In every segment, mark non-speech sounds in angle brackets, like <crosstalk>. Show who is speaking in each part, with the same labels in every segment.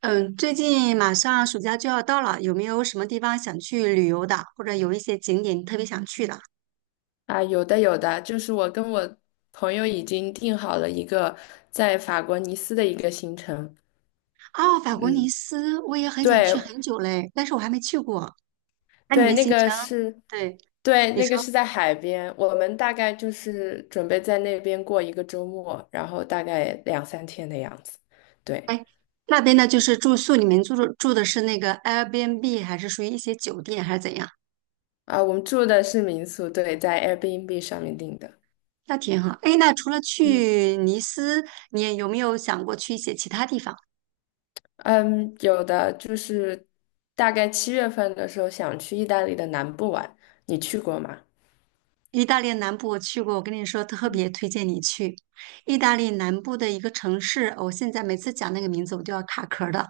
Speaker 1: 嗯，最近马上暑假就要到了，有没有什么地方想去旅游的，或者有一些景点特别想去的？
Speaker 2: 啊，有的有的，就是我跟我朋友已经定好了一个在法国尼斯的一个行程。
Speaker 1: 哦，法国尼
Speaker 2: 嗯，
Speaker 1: 斯，我也很想
Speaker 2: 对
Speaker 1: 去很久嘞，但是我还没去过。那你
Speaker 2: 对，
Speaker 1: 们
Speaker 2: 那
Speaker 1: 行程，
Speaker 2: 个是，
Speaker 1: 对，
Speaker 2: 对，
Speaker 1: 你
Speaker 2: 那个
Speaker 1: 说
Speaker 2: 是在海边，我们大概就是准备在那边过一个周末，然后大概两三天的样子。对，
Speaker 1: 那边呢，就是住宿，你们住的是那个 Airbnb，还是属于一些酒店，还是怎样？
Speaker 2: 啊，我们住的是民宿，对，在 Airbnb 上面订的。
Speaker 1: 那挺好。哎，那除了
Speaker 2: 嗯
Speaker 1: 去尼斯，你有没有想过去一些其他地方？
Speaker 2: 嗯，有的就是大概七月份的时候想去意大利的南部玩，你去过吗？
Speaker 1: 意大利南部我去过，我跟你说，特别推荐你去意大利南部的一个城市。我现在每次讲那个名字，我都要卡壳儿的。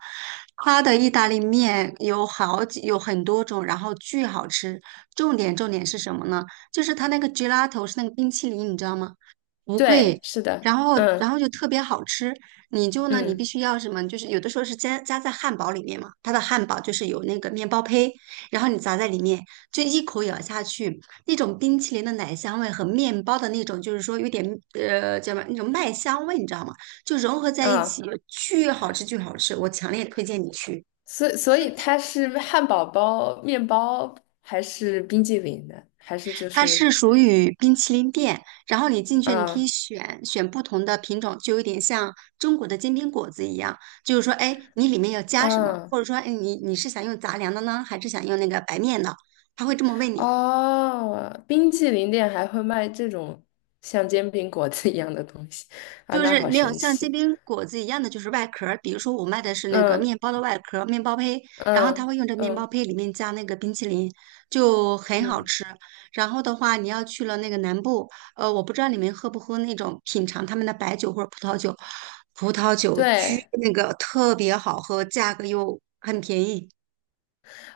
Speaker 1: 它的意大利面有好几，有很多种，然后巨好吃。重点是什么呢？就是它那个 gelato 是那个冰淇淋，你知道吗？不
Speaker 2: 对，
Speaker 1: 贵，
Speaker 2: 是的，
Speaker 1: 然后然
Speaker 2: 嗯
Speaker 1: 后就特别好吃。你就呢，你
Speaker 2: 嗯
Speaker 1: 必须要什么？就是有的时候是加在汉堡里面嘛，它的汉堡就是有那个面包胚，然后你砸在里面，就一口咬下去，那种冰淇淋的奶香味和面包的那种，就是说有点叫什么那种麦香味，你知道吗？就融合在一起，
Speaker 2: 啊，
Speaker 1: 巨好吃，巨好吃！我强烈推荐你去。
Speaker 2: 所以它是汉堡包、面包还是冰激凌的？还是就
Speaker 1: 它
Speaker 2: 是
Speaker 1: 是属于冰淇淋店，然后你进去，你可
Speaker 2: 嗯
Speaker 1: 以选不同的品种，就有点像中国的煎饼果子一样，就是说，哎，你里面要加什么，
Speaker 2: 嗯
Speaker 1: 或者说，哎，你是想用杂粮的呢，还是想用那个白面的？他会这么问你，
Speaker 2: 哦，冰激凌店还会卖这种像煎饼果子一样的东西啊，
Speaker 1: 就
Speaker 2: 那
Speaker 1: 是
Speaker 2: 好
Speaker 1: 没有
Speaker 2: 神
Speaker 1: 像煎
Speaker 2: 奇。
Speaker 1: 饼果子一样的，就是外壳儿。比如说，我卖的是那个
Speaker 2: 嗯
Speaker 1: 面包的外壳儿，面包胚，然后他
Speaker 2: 嗯
Speaker 1: 会用这面包
Speaker 2: 嗯
Speaker 1: 胚里面加那个冰淇淋，就很好
Speaker 2: 嗯，
Speaker 1: 吃。然后的话，你要去了那个南部，我不知道你们喝不喝那种品尝他们的白酒或者葡萄酒，葡萄酒巨
Speaker 2: 对
Speaker 1: 那个特别好喝，价格又很便宜。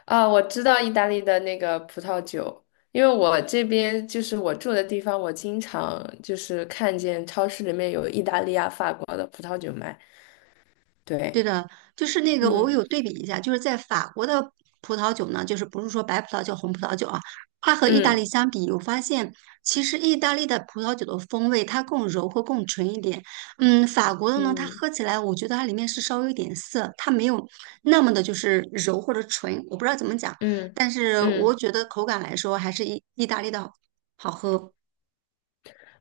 Speaker 2: 啊，我知道意大利的那个葡萄酒，因为我这边就是我住的地方，我经常就是看见超市里面有意大利啊、法国的葡萄酒卖。
Speaker 1: 对
Speaker 2: 对，
Speaker 1: 的，就是那个，我
Speaker 2: 嗯
Speaker 1: 有对比一下，就是在法国的葡萄酒呢，就是不是说白葡萄酒、红葡萄酒啊，它和意大利
Speaker 2: 嗯
Speaker 1: 相比，我发现其实意大利的葡萄酒的风味它更柔和、更纯一点。法国的呢，它
Speaker 2: 嗯
Speaker 1: 喝起来，我觉得它里面是稍微有点涩，它没有那么的就是柔或者纯，我不知道怎么讲，
Speaker 2: 嗯
Speaker 1: 但是我
Speaker 2: 嗯
Speaker 1: 觉得口感来说，还是意大利的好喝。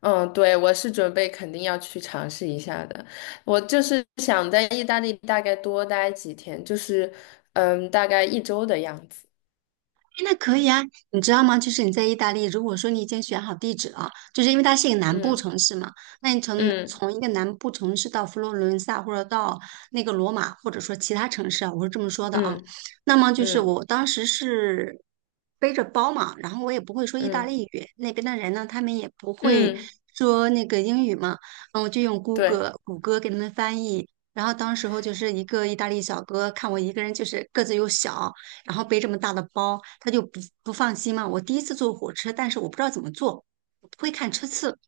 Speaker 2: 嗯，对，我是准备肯定要去尝试一下的。我就是想在意大利大概多待几天，就是嗯，大概一周的样子。
Speaker 1: 那可以啊，你知道吗？就是你在意大利，如果说你已经选好地址了，就是因为它是一个南部
Speaker 2: 嗯
Speaker 1: 城市嘛，那你从
Speaker 2: 嗯
Speaker 1: 从一个南部城市到佛罗伦萨，或者到那个罗马，或者说其他城市啊，我是这么说的啊。
Speaker 2: 嗯
Speaker 1: 那么就是
Speaker 2: 嗯
Speaker 1: 我当时是背着包嘛，然后我也不会说意大
Speaker 2: 嗯
Speaker 1: 利语，那边的人呢，他们也不会
Speaker 2: 嗯，
Speaker 1: 说那个英语嘛，我就用谷
Speaker 2: 对
Speaker 1: 歌谷歌给他们翻译。然后当时候就是一个意大利小哥看我一个人就是个子又小。然后背这么大的包，他就不放心嘛。我第一次坐火车，但是我不知道怎么坐，我不会看车次。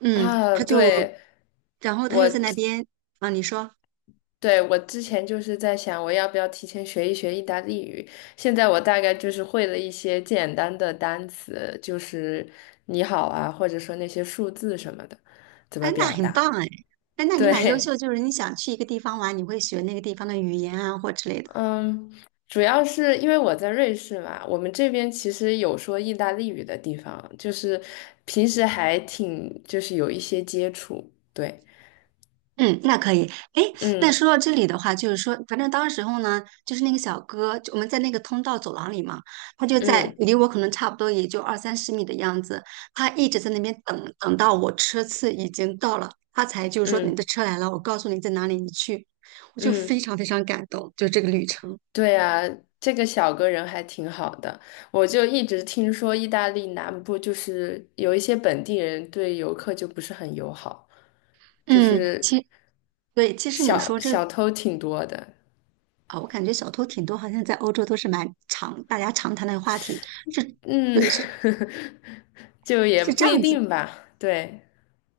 Speaker 1: 嗯，
Speaker 2: 啊，
Speaker 1: 他就，
Speaker 2: 对。
Speaker 1: 然后他
Speaker 2: 我
Speaker 1: 就在那边啊，你说，
Speaker 2: 对我之前就是在想，我要不要提前学一学意大利语？现在我大概就是会了一些简单的单词，就是你好啊，或者说那些数字什么的，怎
Speaker 1: 哎，
Speaker 2: 么
Speaker 1: 那
Speaker 2: 表
Speaker 1: 很
Speaker 2: 达？
Speaker 1: 棒哎，哎，那你蛮优
Speaker 2: 对，
Speaker 1: 秀，就是你想去一个地方玩，你会学那个地方的语言啊或之类的。
Speaker 2: 嗯，主要是因为我在瑞士嘛，我们这边其实有说意大利语的地方，就是平时还挺就是有一些接触，对，
Speaker 1: 嗯，那可以。哎，那
Speaker 2: 嗯
Speaker 1: 说到这里的话，就是说，反正当时候呢，就是那个小哥，就我们在那个通道走廊里嘛，他就在
Speaker 2: 嗯
Speaker 1: 离我可能差不多也就二三十米的样子，他一直在那边等，等到我车次已经到了，他才就是说你的
Speaker 2: 嗯
Speaker 1: 车来了，我告诉你在哪里，你去。我就
Speaker 2: 嗯。
Speaker 1: 非
Speaker 2: 嗯
Speaker 1: 常非常感动，就这个旅程。
Speaker 2: 对啊，这个小哥人还挺好的。我就一直听说意大利南部就是有一些本地人对游客就不是很友好，就
Speaker 1: 嗯，
Speaker 2: 是
Speaker 1: 其对，其实你
Speaker 2: 小
Speaker 1: 说这
Speaker 2: 小偷挺多的。
Speaker 1: 啊，我感觉小偷挺多，好像在欧洲都是蛮常大家常谈的话题，是，
Speaker 2: 嗯，
Speaker 1: 对，是
Speaker 2: <laughs> 就也
Speaker 1: 是这
Speaker 2: 不一
Speaker 1: 样子
Speaker 2: 定吧。对，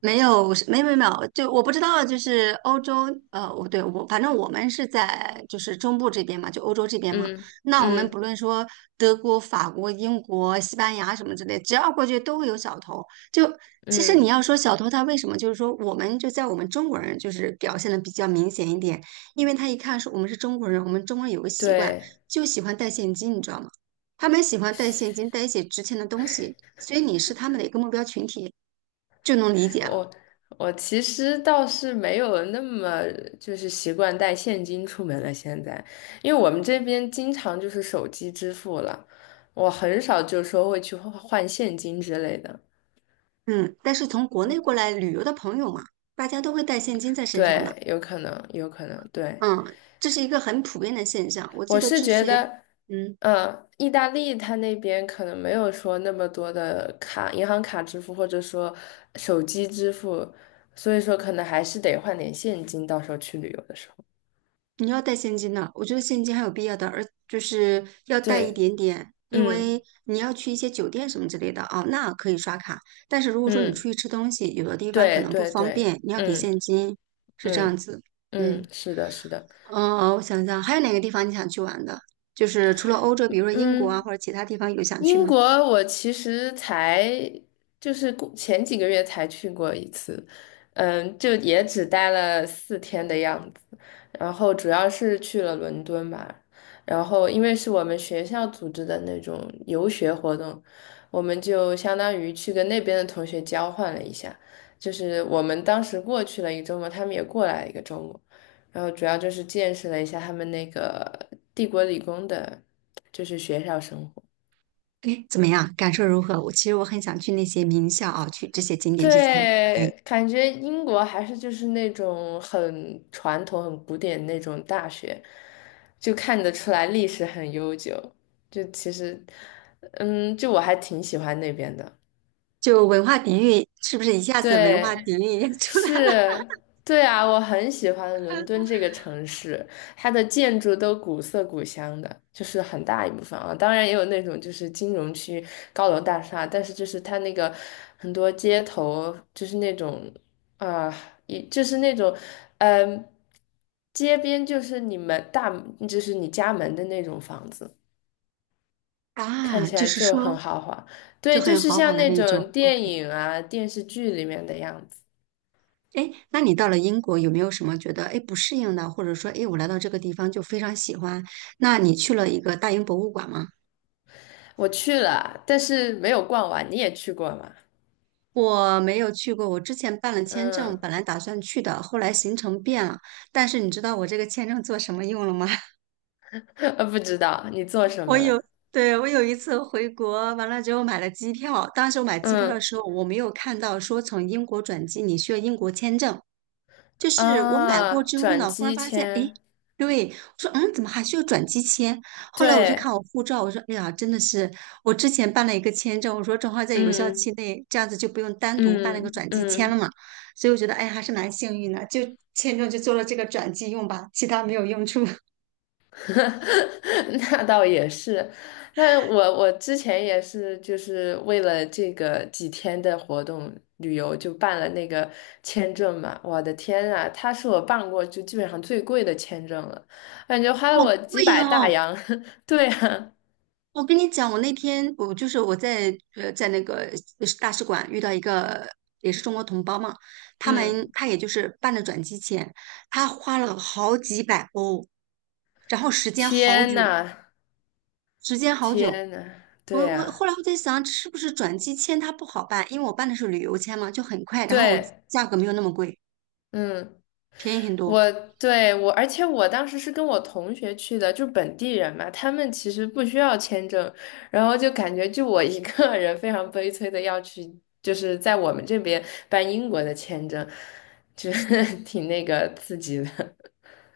Speaker 1: 没有，没有没有没有，就我不知道，就是欧洲，我反正我们是在就是中部这边嘛，就欧洲这边嘛。
Speaker 2: 嗯
Speaker 1: 那我们
Speaker 2: 嗯
Speaker 1: 不论说德国、法国、英国、西班牙什么之类，只要过去都会有小偷。就其实你
Speaker 2: 嗯，
Speaker 1: 要说小偷他为什么，就是说我们就在我们中国人就是表现的比较明显一点，因为他一看是我们是中国人，我们中国人有个习惯，
Speaker 2: 对。
Speaker 1: 就喜欢带现金，你知道吗？他们喜欢带现金，带一些值钱的东西，所以你是他们的一个目标群体，就能理解了。
Speaker 2: 我我其实倒是没有那么就是习惯带现金出门了，现在，因为我们这边经常就是手机支付了，我很少就说会去换换现金之类的。
Speaker 1: 嗯，但是从国内
Speaker 2: 嗯
Speaker 1: 过来旅游的朋友嘛，大家都会带现金在身上的，
Speaker 2: 对，有可能，有可能，对，
Speaker 1: 嗯，这是一个很普遍的现象。我记
Speaker 2: 我
Speaker 1: 得
Speaker 2: 是
Speaker 1: 之
Speaker 2: 觉
Speaker 1: 前，
Speaker 2: 得，
Speaker 1: 嗯，
Speaker 2: 嗯，意大利它那边可能没有说那么多的卡，银行卡支付或者说手机支付，所以说可能还是得换点现金，到时候去旅游的时候。
Speaker 1: 你要带现金的，我觉得现金还有必要的，而就是要带一
Speaker 2: 对，
Speaker 1: 点点，因
Speaker 2: 嗯。
Speaker 1: 为你要去一些酒店什么之类的啊，那可以刷卡。但是如果说你出
Speaker 2: 嗯，
Speaker 1: 去吃东西，有的地方可
Speaker 2: 对
Speaker 1: 能不
Speaker 2: 对
Speaker 1: 方
Speaker 2: 对，
Speaker 1: 便，你要给现
Speaker 2: 嗯
Speaker 1: 金，是这样
Speaker 2: 嗯
Speaker 1: 子。
Speaker 2: 嗯，
Speaker 1: 嗯，
Speaker 2: 是的，是的，
Speaker 1: 我想想，还有哪个地方你想去玩的？就是除了欧洲，比如说英国啊，
Speaker 2: 嗯。
Speaker 1: 或者其他地方有想去
Speaker 2: 英
Speaker 1: 吗？
Speaker 2: 国我其实才就是过前几个月才去过一次，嗯，就也只待了四天的样子，然后主要是去了伦敦吧，然后因为是我们学校组织的那种游学活动，我们就相当于去跟那边的同学交换了一下，就是我们当时过去了一个周末，他们也过来了一个周末，然后主要就是见识了一下他们那个帝国理工的，就是学校生活。
Speaker 1: 哎，怎么样？感受如何？我其实很想去那些名校啊，去这些景点去参观。
Speaker 2: 对，感觉英国还是就是那种很传统、很古典那种大学，就看得出来历史很悠久。就其实，嗯，就我还挺喜欢那边的。
Speaker 1: 就文化底蕴是不是一下子文
Speaker 2: 对，
Speaker 1: 化底蕴也 <laughs> 出来了
Speaker 2: 是，对啊，我很喜欢伦敦这个城市，它的建筑都古色古香的，就是很大一部分啊。当然也有那种就是金融区高楼大厦，但是就是它那个很多街头就是那种啊，一、就是那种嗯、街边就是你们大就是你家门的那种房子，
Speaker 1: <laughs>
Speaker 2: 看
Speaker 1: 啊？
Speaker 2: 起
Speaker 1: 就
Speaker 2: 来
Speaker 1: 是
Speaker 2: 就很
Speaker 1: 说
Speaker 2: 豪华。
Speaker 1: 就
Speaker 2: 对，就
Speaker 1: 很
Speaker 2: 是
Speaker 1: 豪华
Speaker 2: 像
Speaker 1: 的
Speaker 2: 那
Speaker 1: 那种。
Speaker 2: 种电
Speaker 1: OK，
Speaker 2: 影啊、电视剧里面的样子。
Speaker 1: 哎，诶那你到了英国有没有什么觉得哎不适应的，或者说哎我来到这个地方就非常喜欢？那你去了一个大英博物馆吗？
Speaker 2: 我去了，但是没有逛完。你也去过吗？
Speaker 1: 我没有去过，我之前办了签证，
Speaker 2: 嗯，
Speaker 1: 本来打算去的，后来行程变了。但是你知道我这个签证做什么用了吗？
Speaker 2: <laughs> 呃，不知道你做什
Speaker 1: 我
Speaker 2: 么
Speaker 1: 有，
Speaker 2: 了。
Speaker 1: 对，我有一次回国，完了之后买了机票。当时我买机票的
Speaker 2: 嗯
Speaker 1: 时候，我没有看到说从英国转机你需要英国签证。就是我买
Speaker 2: 啊，
Speaker 1: 过之后
Speaker 2: 转
Speaker 1: 呢，忽然
Speaker 2: 机
Speaker 1: 发现，诶，
Speaker 2: 签，
Speaker 1: 对，我说，怎么还需要转机签？后来我就看
Speaker 2: 对，
Speaker 1: 我护照，我说，哎呀，真的是，我之前办了一个签证，我说正好在有效期
Speaker 2: 嗯
Speaker 1: 内，这样子就不用单独办那个
Speaker 2: 嗯
Speaker 1: 转机签了
Speaker 2: 嗯，
Speaker 1: 嘛。所以我觉得，哎，还是蛮幸运的，就签证就做了这个转机用吧，其他没有用处。<laughs>
Speaker 2: <laughs> 那倒也是。那我之前也是，就是为了这个几天的活动旅游，就办了那个签证嘛。我的天啊，他是我办过就基本上最贵的签证了，感觉花
Speaker 1: 哦，
Speaker 2: 了我几
Speaker 1: 对
Speaker 2: 百大
Speaker 1: 哦，
Speaker 2: 洋。<laughs> 对啊。
Speaker 1: 我跟你讲，我那天我就是我在呃在那个大使馆遇到一个也是中国同胞嘛，他们
Speaker 2: 嗯，
Speaker 1: 他也就是办的转机签，他花了好几百欧，然后时间好
Speaker 2: 天
Speaker 1: 久，
Speaker 2: 呐，
Speaker 1: 时间好久。
Speaker 2: 天呐，
Speaker 1: 我
Speaker 2: 对
Speaker 1: 我
Speaker 2: 呀，
Speaker 1: 后来我在想，是不是转机签它不好办？因为我办的是旅游签嘛，就很快，然后我
Speaker 2: 对，
Speaker 1: 价格没有那么贵，
Speaker 2: 嗯，
Speaker 1: 便宜很多。
Speaker 2: 我对我，而且我当时是跟我同学去的，就本地人嘛，他们其实不需要签证，然后就感觉就我一个人非常悲催的要去，就是在我们这边办英国的签证，就是 <laughs> 挺那个刺激的，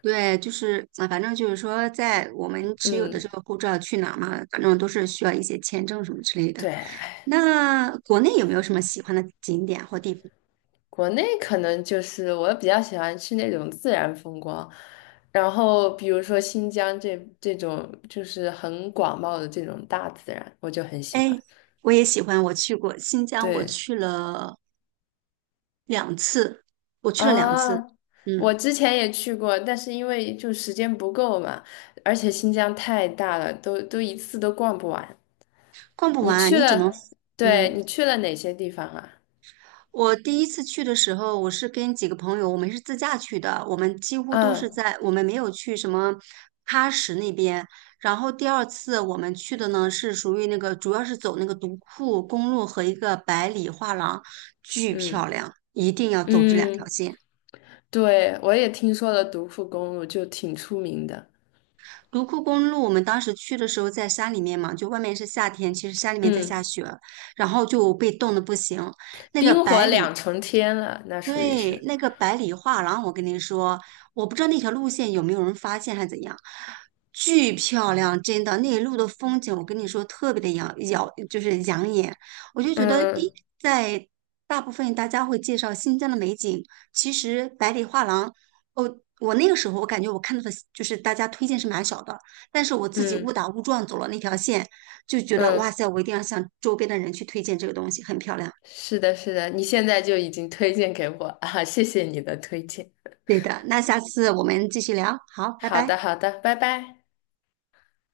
Speaker 1: 对，就是啊，反正就是说，在我们持有的
Speaker 2: 嗯，
Speaker 1: 这个护照去哪儿嘛，反正都是需要一些签证什么之类的。
Speaker 2: 对，
Speaker 1: 那国内有没有什么喜欢的景点或地方？
Speaker 2: 国内可能就是我比较喜欢去那种自然风光，然后比如说新疆这种就是很广袤的这种大自然，我就很喜欢。
Speaker 1: 哎，我也喜欢，我去过新疆，我
Speaker 2: 对
Speaker 1: 去了两次，我去了两次，
Speaker 2: 啊，我
Speaker 1: 嗯，
Speaker 2: 之前也去过，但是因为就时间不够嘛，而且新疆太大了，都一次都逛不完。
Speaker 1: 逛不
Speaker 2: 你
Speaker 1: 完，
Speaker 2: 去
Speaker 1: 你只能，
Speaker 2: 了，对，
Speaker 1: 嗯，
Speaker 2: 你去了哪些地方啊？
Speaker 1: 我第一次去的时候，我是跟几个朋友，我们是自驾去的，我们几乎都是
Speaker 2: 嗯
Speaker 1: 在，我们没有去什么喀什那边。然后第二次我们去的呢，是属于那个，主要是走那个独库公路和一个百里画廊，巨漂
Speaker 2: 嗯
Speaker 1: 亮，一定要走这两条
Speaker 2: 嗯，
Speaker 1: 线。
Speaker 2: 对，我也听说了独库公路，就挺出名的。
Speaker 1: 独库公路，我们当时去的时候在山里面嘛，就外面是夏天，其实山里面在下
Speaker 2: 嗯。
Speaker 1: 雪，然后就被冻得不行。那个
Speaker 2: 冰
Speaker 1: 百
Speaker 2: 火
Speaker 1: 里，
Speaker 2: 两重天了，那属于
Speaker 1: 对，
Speaker 2: 是，
Speaker 1: 那个百里画廊，我跟你说，我不知道那条路线有没有人发现还是怎样，巨漂亮，真的，那一路的风景，我跟你说特别的，就是养眼。我就觉得，
Speaker 2: 嗯
Speaker 1: 在大部分大家会介绍新疆的美景，其实百里画廊哦，我那个时候我感觉我看到的就是大家推荐是蛮少的，但是我自己
Speaker 2: 嗯
Speaker 1: 误
Speaker 2: 嗯
Speaker 1: 打误撞走了那条线，就觉得哇
Speaker 2: 嗯，
Speaker 1: 塞，我一定要向周边的人去推荐这个东西，很漂亮。
Speaker 2: 是的，是的，你现在就已经推荐给我啊，谢谢你的推荐。
Speaker 1: 对的，那下次我们继续聊，好，拜
Speaker 2: 好的，
Speaker 1: 拜。
Speaker 2: 好的，拜拜。